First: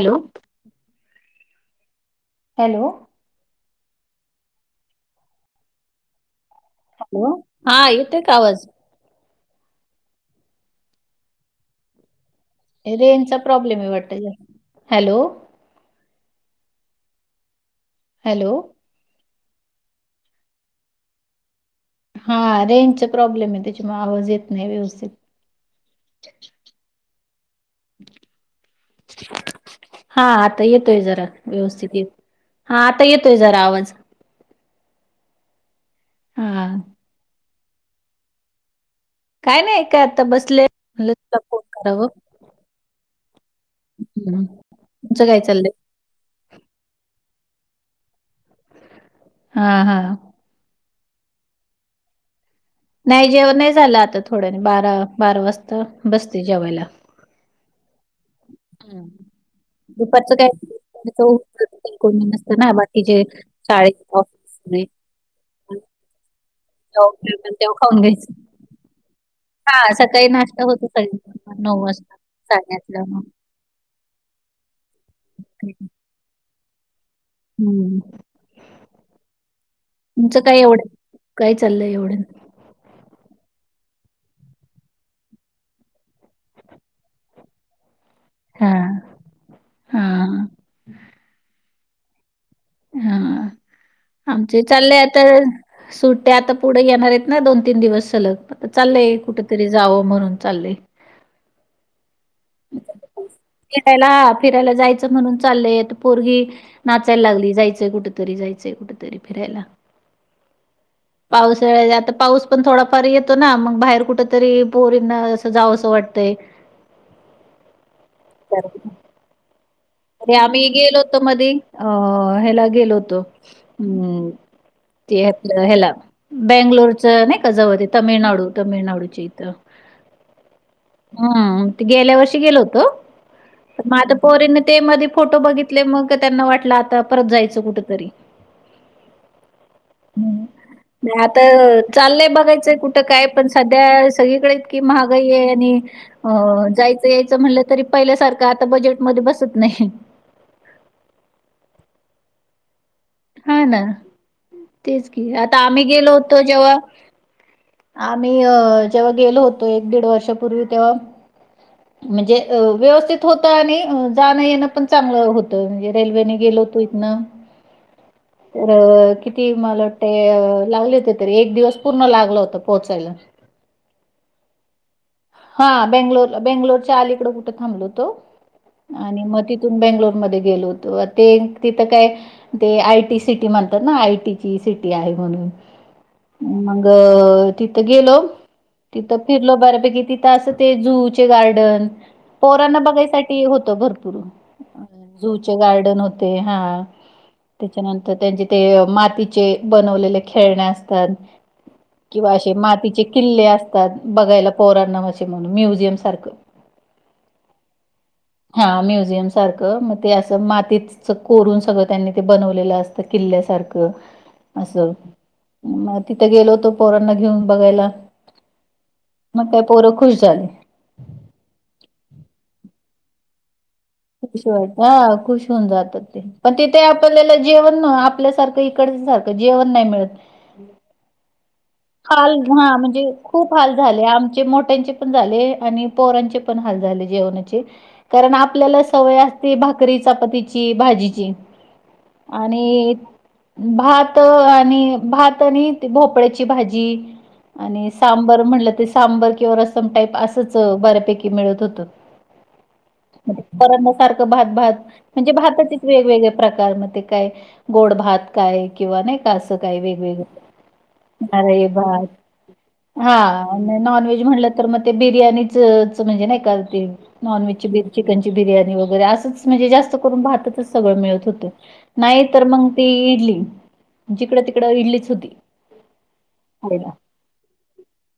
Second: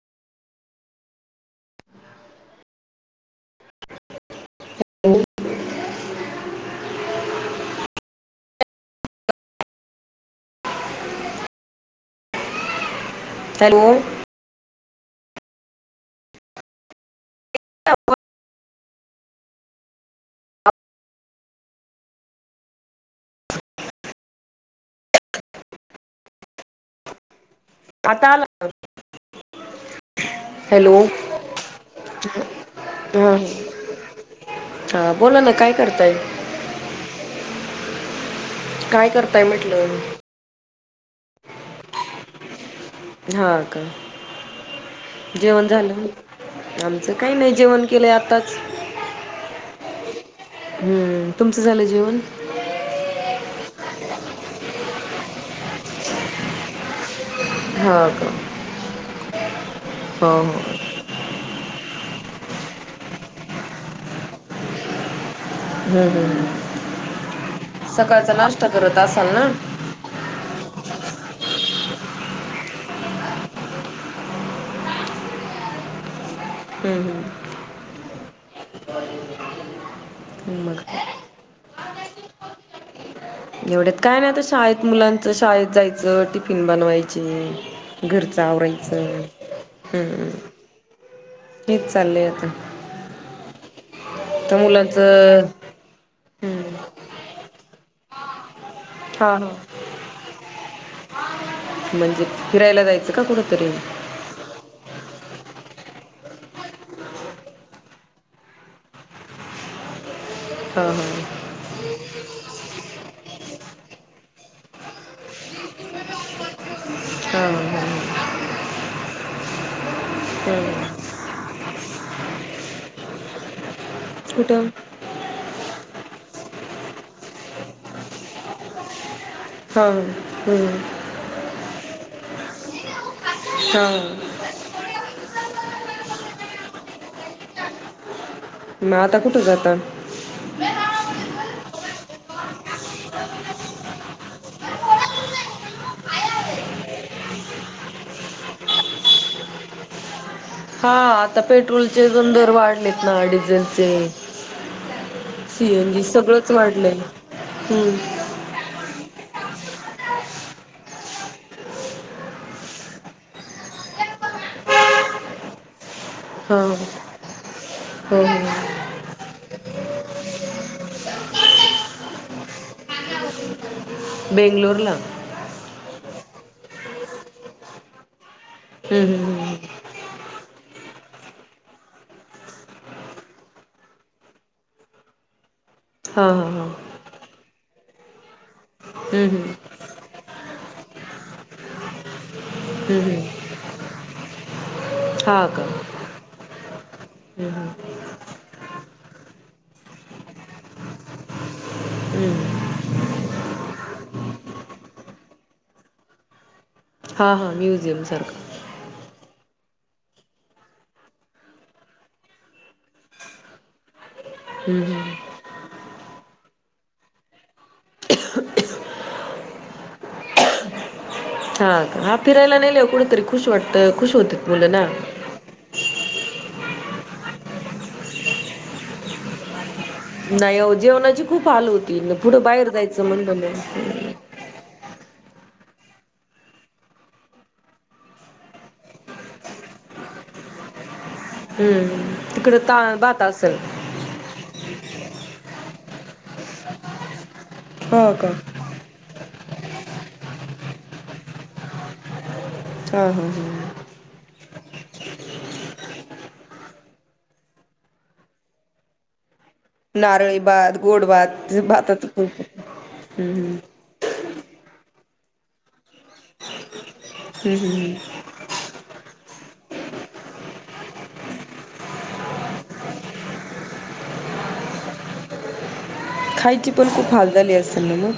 Hello hello hello hello हा येतय का आवाज रेंजचा हॅलो प्रॉब्लेम आहे वाटत हॅलो हॅलो हा रेंजचा प्रॉब्लेम आहे त्याच्या म आवाज येत नाही व्यवस्थित आताला हा आता येतोय जरा व्यवस्थितीत हा आता येतोय जरा आवाज हा बोला ना काय करत हा काय करताय काय नाही म्हटलं काय आता बसले म्ह तुला फोन करावं हा का हम्म. तुमचं काय जेवण चाललंय झालं आमचं काही नाही जेवण केले आता हा हा हम्म तुमचं झालं जेवण नाही जेव नाही झालं आता थोडं बारा बारा वाजता बसते जेवायला हां का हम्म. हो दुपारचं काय हो णी नसत ना बाकीचे शाळे ऑफ हम्म हम् तेव खाऊन घ्यायच करत असाल ना हा सकाळी नाश् नऊ वाजता साडेआातल्याऊ हा हम् हम् हम्म तुमचं काय मग एवढं काय चाललंय एवढं एवढ्यात काय नाही आता शाळेत मुलांच शाळेत जायचं टिफिन बनवायची घरचं हा आवरायचं हा हम्म हेच चाललंय आता हा आमचे तर चालले आता मुलांचं सुट्ट्या आता हम्म पुढे घेणार आहेत ना दोन तीन दिवस सलग चाललंय हा हा कुठेतरी जावं म्हणून चाललंय म्हणजि फिरायला ह फिरायला जायचं म्हणून चाललंय पोरगी नाचायला लागली जायचंय कुठतरी जायचंय कुठतरी फिरायला हा पाऊस वेळ आता पाऊस पण थोडाफार येतो ना मग बाहेर कुठ तरी पोरीना अस जाव असं वाटतंय हा हा हा चचा अरे आम्ही हा. गेलोतो मध्ये अ ह्याला गेलो होतो स्टा हला बेंगलोरच नाही का जवळ ते तमिळनाडू तमिळनाडूची हा हम्म. हम् गेल्या वर्षी गेलो होतो तर हा माझ पोरीनी ते मध्ये फोटो बघितले मग त्यांना वाटलं आता परत जायचं कुठतरी मग आता कुठं जाता म आता चालय बघायचंय कुठं काय पण सध्या सगळीकडे इतकी महागाई आहे आणि जाय याच म्हटलं तरी पहिल्या सारखं आता बजेट मध्ये बसत नाही हा आता पेट्रोलचे गण दर वाढलेत ना हा ना डिझेलचे तेच की आता आम्ही सीएनजी गेलो होतो. सगळंच जेव्हा वाढलंय हम्म आम्ही अ. जेव्हा गेलो होतो एक दीड वर्षपूर्वी तेव्हा, म्हणजे व्यवस्थित होत आणि जाणं येणं पण चांगलं होतं म्हणजे. रेल्वेने गेलो हा होतो इतन. हो हो तर किती मला वाटते. लागले होते तरी एक दिवस पूर्ण लागला. होता पोहोचायला हो [inaudible] बेंगलोर ला. हा बेंगलोर बेंगलोरच्या अलीकड कुठं थांबलो होतो. आणि मग हम्म तिथून बेंगलोर मध्ये गेलोत ते तिथं काय ते आयटी सिटी म्हणतात ना आयटी ची सिटी आहे म्हणून. मग तिथं गेलो तिथं हम्म फिरलो बऱ्यापैकी तिथं असं ते जू चे गार्डन पोरांना हम्म बघायसाठी होतं भरपूर जू हा हा हा हम्म हम्म हम्म हम्म हा चे का गार्डन होते. हा हम्म हम्म त्याच्यानंतर त्यांचे ते मातीचे बनवलेले खेळणे असतात. किंवा असे हम्म मातीचे किल्ले असतात बघायला पोरा माझे म्हणून म्युझियम सारखं हा हा म्युझियम सारखं. हा म्युझियम सारखं ते माती कोरून सगळं त्यांनी ते बनवलेलं असत किल्ल्यासारखं हम्म असं हम [inaudible] मग तिथे गेलो होतो पोरांना घेऊन बघायला मग त्या पोर. खुश झाली. हा फिरायला नाहीेल कुठेतरी खुश वाटत खूष वाट खूष होऊन जात ते पण तिथे आपल्याला जेवण आपल्याला जेवण आपल्यासारखं इकडं तेथे आपल्याला जेवण सारखं जेवण नाही मिळत नाही हो जेवणाची खूप. हाल होती हाल पुढं बाहेर हा जायचं म्हणजे म्हणलं खूप हाल नाही झाले आमचे मोठ्यांचे पण हाल झाले पोराचे पण हाल झाले जेवणाचे कारण आपल्याला सवय असती भाकरी चपाती ची, भाजी हम्म तिकडं ता आणि भात असेल भात आणि भात भोपळ्याची भाजी आणि हो का सांबर म्हणलं ते सांबर किंवा रसम टाईप असंच बऱ्यापैकी मिळत होत. हा हा हा पोरांना सारखं भात भात म्हणजे भाताचेच वेगवेगळे प्रकार म काय गोड भात काय किंवा नाही असं काही वेगवेगळ नारळीभात, गोडभात नारळी भात हा हम्म नॉन व्हेज म्हणलं मग ते बिर्याणी चंच म्हणजे नाही का नॉन हम्म हम्म व्हेजची हम्म. चिकन ची बिर्याणी वगैरे असंच जास्त करून भाताचं सगळं मिळत होत, नाही तर मग ते इडली. जिकडं तिकडं इडलीच होती. खायची पण खायला. खूप हाल झाले असेल ना मग?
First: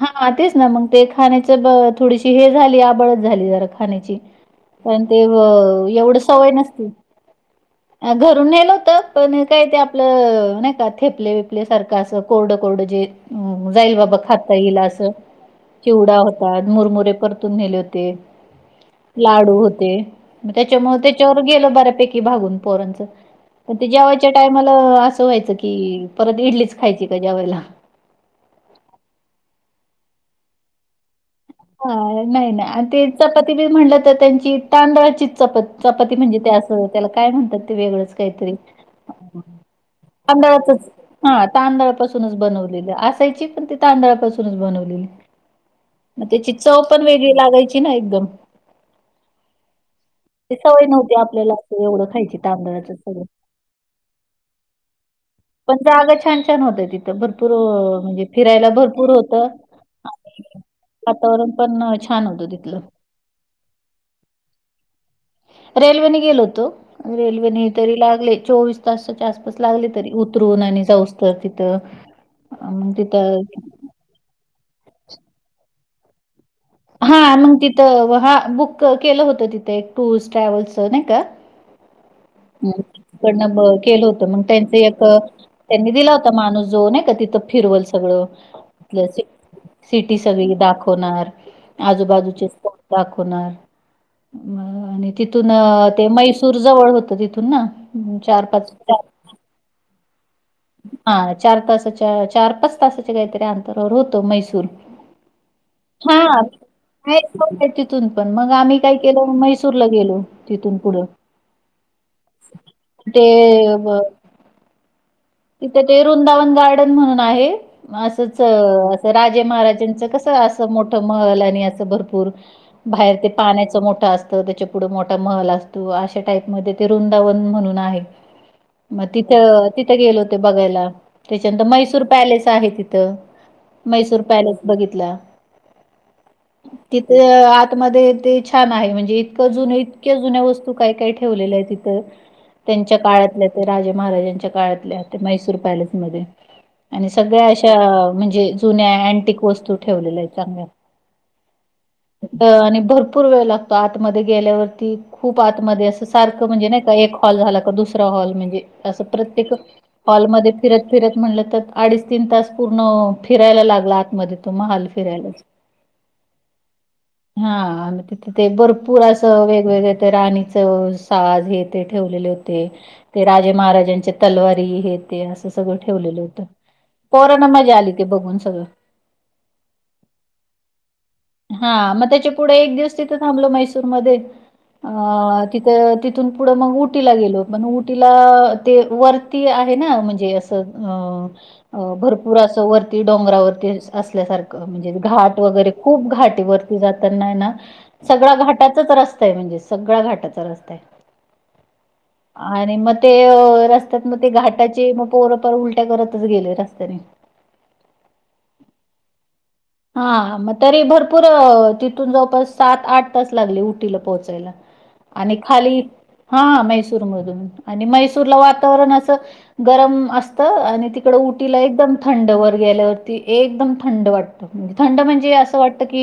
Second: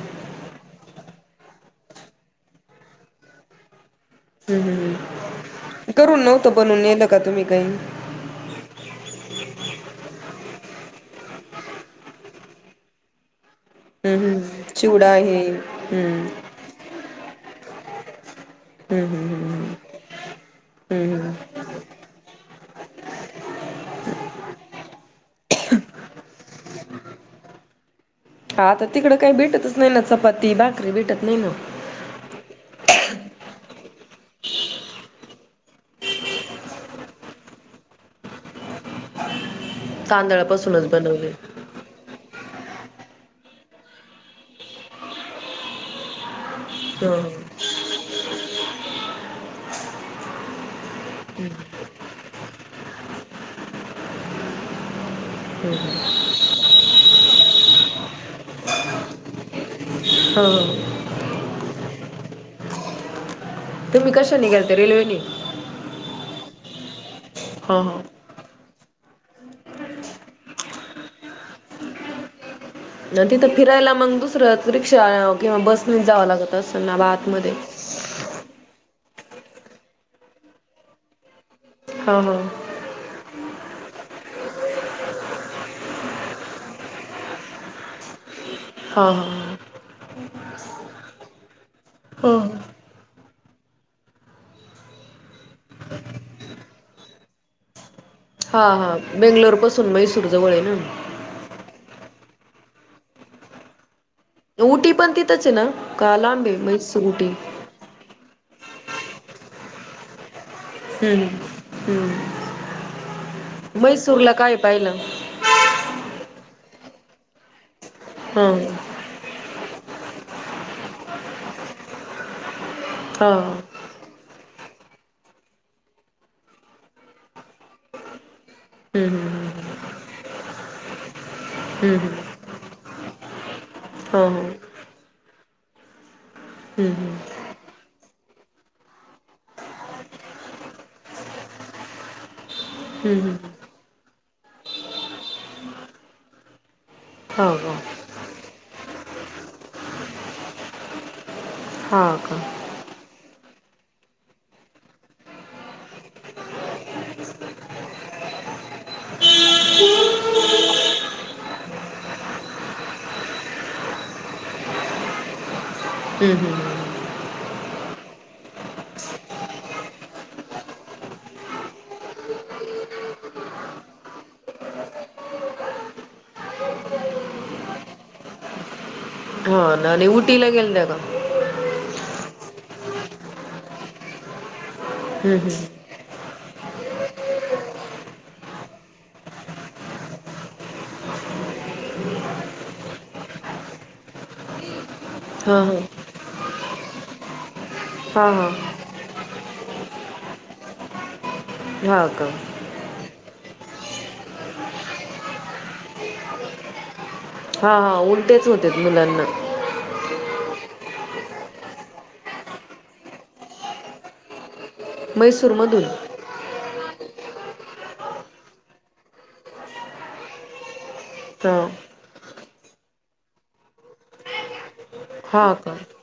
हां, तेच ना मग ते खाण्याच थोडीशी हे झाली, आबळच झाली जरा खाण्याची. हम्म पण हम्म ते एवढं करून सवय नव्हतं बनवून नसती. नेलं का तुम्ही काही घरून नेलं होत पण काय ते आपलं नाही का थेपले, विपले सारखं असं कोरड कोरड जे जाईल बाबा हम्म हम्म. खाता येईल असं चिवडा हे चिवडा हम्म होता, मुरमुरे परत तून नेले होते हम्म हम्म हम्म लाडू हम्म होते. मग त्याच्यामुळे हम्म हम्म. त्याच्यावर गेल बऱ्यापैकी भागून पोरांचं. ते जेवयच्या टायमाला असं व्हायचं की परत इडलीच खायची का जेवायला? हाता तिकडं काही भेटतच नाही ना चपाती, भाकरी भेटत नाही ना? हा नाही नाही आणि ते चपाती बी म्हटलं तर त्यांची तांदळाची चप चपी म्हणजे त्याला काय म्हणतात ते वेगळंच काहीतरी तांदळाचच तांदळापासूनच बनवले हा तांदळापासून बनवलेले असायची पन तांदळा पासून बनली तेची चव पण ह वेगळी लागायची ना एकदम ते सवय नव्हती आपल्याला एवढं खायची तांदळाच सगळ पण जागा छान छान होत तिथं भरपूर म्हणजे फिरायला भरपूर होत हो वातावरण पण छान होत तिथलं मी कश निघालते रेल्वे रेल्वेने गेलोतो रेल्वेने ह तरी ह लागले चोवीस तस्तच्या आसपास लागले तरी उतरून आणि जाऊस् तर तिथं अ, मग तिथं फिरायला मग दुसरं रिक्षा किंवा बस म जावं लागत असेल ना हा आतमध्ये मग तिथं ह बुक केलं होतं तिथे टूर्स ट्रॅव्हल्सच नाही का हा हा ह तकडनं बघ केलं होत मग त्यांच एक त्यांनी दिला होता माणूस जोन आहे का तिथं फिरवल सगळं आप हा हा सिटी सगळी दाखवणार हो आजूबाजूचे दाखवणार आणि तिथून ते मैसूर जवळ हो तिथून ना हा हा बेंगलोर पासून मसुरू हा चार तासाच्या चार पाच तासाच्या काहीतरी अंतर होत मैसूर उटी पण तिथंच आहे ना का हा लांब आहे म्हैसूर उटी तिथून पण मग आम्ही काय केलं मैसूर ला गेलो तिथून पुढं हम्म हम्म ते म्हैसूरला काय पाहिलं तिथे ते वृंदावन गार्डन म्हणून आहे असंच हा अस राजे महाराजे त्यांच कस अस मोठ महल आणि असं भरपूर बाहेर ते हा पाण्याच मोठं असत त्याच्या पुढे मोठा महल असतो अशा टाईप मध्ये ते वृंदावन म्हणून आहे म हम्म तीथ तीथ गेल होतो बघायला त्याच्यानंतर मैसूर हम्म पॅलेस आहे तिथ हम्म मैसूर हम्म हम्म पॅलेस बघितला हम्म तिथे आतमध्ये ते छान आहे म्हणजे इतकं जुन्या इतक्या जुन्या वस्तू काय काय ठेवलेल्या आहेत तिथ त्यांच्या हम्म हम्म काळातल्या ते राजे महाराजांच्या काळातल्या मैसूर पॅलेसमध्येध्ये आणि हम्म सगळ्या हो का अशा म्हणजे जुन्या अंटिक वस्तू ठेवलेल्या आहेत चांगल्या हा का आणि भरपूर वेळ लागतो आतमध्ये गेल्यावरती खूप आतमध्ये असं सारखं म्हणजे नाही का एक हॉल झाला का दुसरा हॉल म्हणजे असं प्रत्येक हॉलमध्येध्ये फिरत फिरत म्हणलं तर अडीच तीन तास पूर्ण फिरायला लागला आतमध्ये तो महाल फिरत ला हम् हम हा तिथे ते भरपूर असं वेगवेगळ राणीचं साज हे ते ठ ठेवलेले होते ते राजे महाराजांच्या तलवारी असं सगळं ठेवलेलं होतं कोरोना मजा आली ते बघून सगळं हा आणि उटीला गेल त्या का ह मग त्याच्या पुढे एक दिवस तिथ थांबल मैसूर म हम्म, हम्म. तिथ पुढ मग उटीला गेलो उटीला ते वरती आहे ना म्हणजे अस भरपूर असं वरती डोंगरावरती असल्यासारख म्हणजे घाट हा वगैरे हा खूप घाटीवररती जाताना ना हा सगळ्या हा घाटाचाच रस्ता आहे म्हणजे सगळा घाटाचा रस्ता आहे हा का आणि मग ते रस्त्यात मग ते घाट टाचे मग पोरपर उलट्या करतच गेले रस्त्याने हा हा उलटेच होते मुलांना. हा मग तरी भरपूर तिथून जवळपास सात, आठ तास लागले उटीला पोहोचायला. आणि खाली म्हैसूरमधून हा मै मैसुर मधून आणि मैसूर च वातावरण असं गरम असतं आणि तिक तिकड हा उटीला एकदम थंड वर गेल्यावरती एकदम थंड वाटतं म्हण थंड म्हणजे हा असं का वाटतं की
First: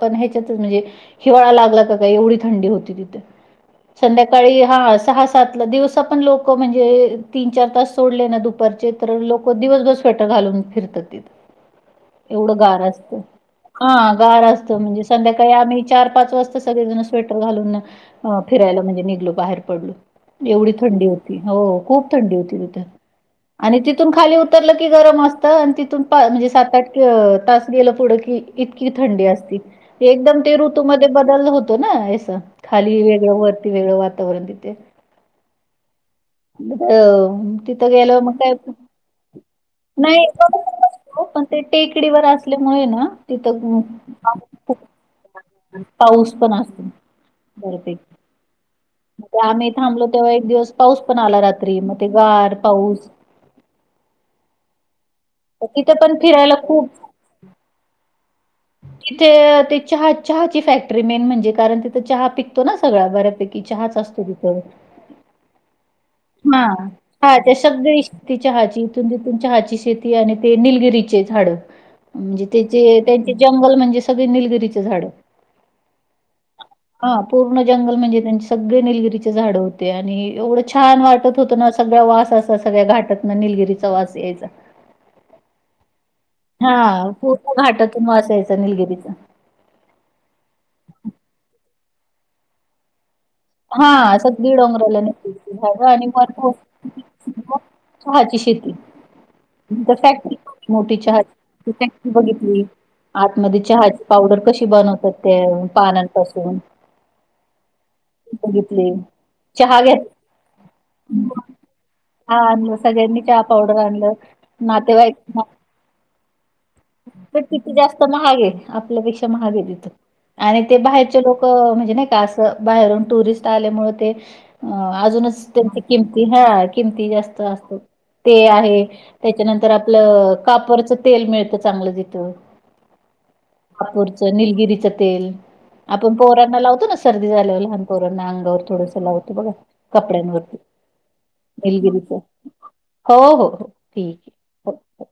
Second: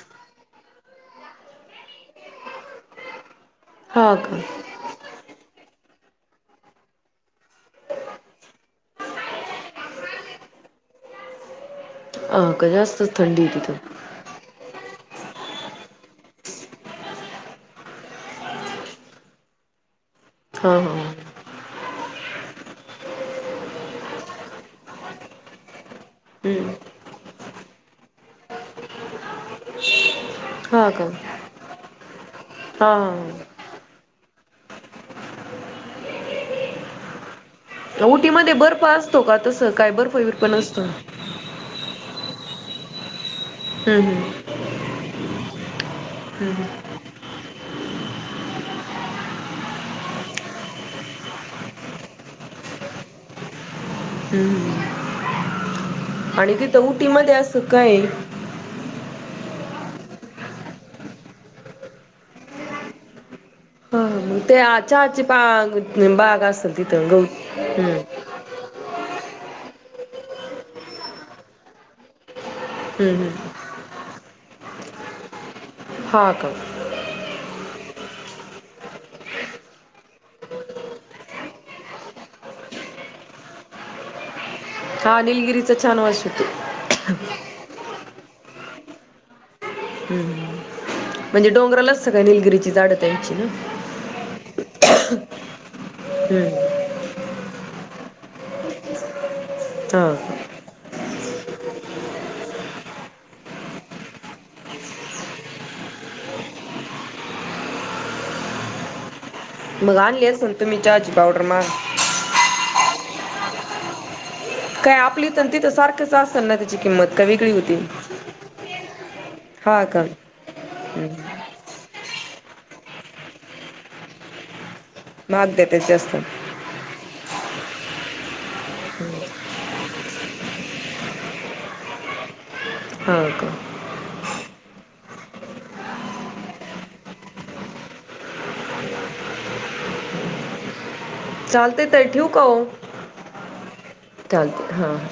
पण ह्याच्यात म्हणजे हिवाळा लागला का काय एवढी थंडी होती तिथे. हा का संध्याकाळी हा सहा सातला दिवसा पण लोक म्हणजे तीन, चार तास सोडले ना दुपारचे तर लोक दिवसभर स्वेटर घालून फिरतात. हा एवढा का गार जास्तच असतं. थंडी आहे तिथं हा गार असत मनजे संध्याकाळी आम्ही चार, पाच वाजता सगळेजण स्वेटर घालून फिरायला म्हणजे निघलो, बाहेर पडलो. एवढी हा हा थंडी हा. होती. हो खूप थंडी होती तिथे. आणि तिथून खाली उतरलं की गरम असतं आणि तिथून म्हणजे सात, हम्म आठ तास गेलं पुढं की इतकी थंडी असती. एकदम ते हा का ऋतूमध्येध बदल होतो ना यास हा खाली हा हा. वेगळं वरती वेगळं वातावरण तिथे. अ तिथं गेल्यावर मग का उटीमध्ये बर्फ असतो का तसं काय बर्फ बिर्फ नसतो नाहीपण टेक टेकडीवर असल्यामुळे ना तिथं हम्म हम्म पाऊस पण हम्म असत बऱ्यापै मग आम्ही थांबलो तेव्हा एक दिवस पाऊस पण आला रात्री मग ते गार पाऊस हम्म तर तिथे पण आणि फिरायला खूप तिथं उटी मध्ये अस काय? तिथे ते चहा चहा ची फॅक्टरी मेन म्हणजे कारण तिथं चहा पिकतो ना सगळ बऱ्या पैकी की चहाच हा हा. असतो. मग ते आ- चहाची पा बाग [unintelligible] हा असेल तिथं ह गवत त्या शबद हम्म इ ति चहाची इथून तिथून चहाची शेती आणि ते निलगिरीचे झाड म्हणजे त्या हम्म हम्म त्यांचे जंगल म्हणजे स म्हणजे निलगिरी चे झाड हा का हा पूर्ण जंगल मनजे सगळे निलगिरीचे झाड होते आणि एवढं छान वाटत होतं ना सगळ्या वास अस सगळ्या घाटात ना निलगिरी चा वास यायचा हा निलगिरीचा छान वास येतो हा पूर्ण घाटतून वास यायच निलगिरीचा. हम् म्हणजे डोंगरालाचत काय निलगिरी ची झाड हा सगळी डोंगराला निलगिरीची झाड आणि वर हम्म. पाऊस चहाची शेती हा का. फॅक्ट मोठी [unintelligible] बघितली. आतमध्ये चहाची पावडर कशी बनवतात ते पानांपासून बघितले. चहा घे मग आणली असेल तुम्ही चहाची पावडर माग हा आनल. सगळ्यांनी चहा पावडर आणलं. काय आपली इथ न तिथ सारखंच असतना ते तर तिथे जास्त महागे आपल्यापेक्षा महागे हा तिथ. का आणि ते बाहेरचे लोक म्हणजे नाही का असं बाहेरून टुरिस्ट आल्यामुळे ते अ अजूनच महाग द्या त्यांच्या त्याची किमती हा असतात किमती जास्त. ते आहे त्याच्यानंतर आपलं कापू रचं तेल मिळतं चांगलं तिथं. हा का कापूरचं निलगिरीचं तेल. आपण पोरांना लावतो ना सर्दी झाल्यावर लहान पोरांना अंगावर थोडंसं लावतो बघा कपड्यांवरती [unintelligible] चालते तर निलगिरीचा ठेवू का हो हो हो हो ठीक चालते हां आहे.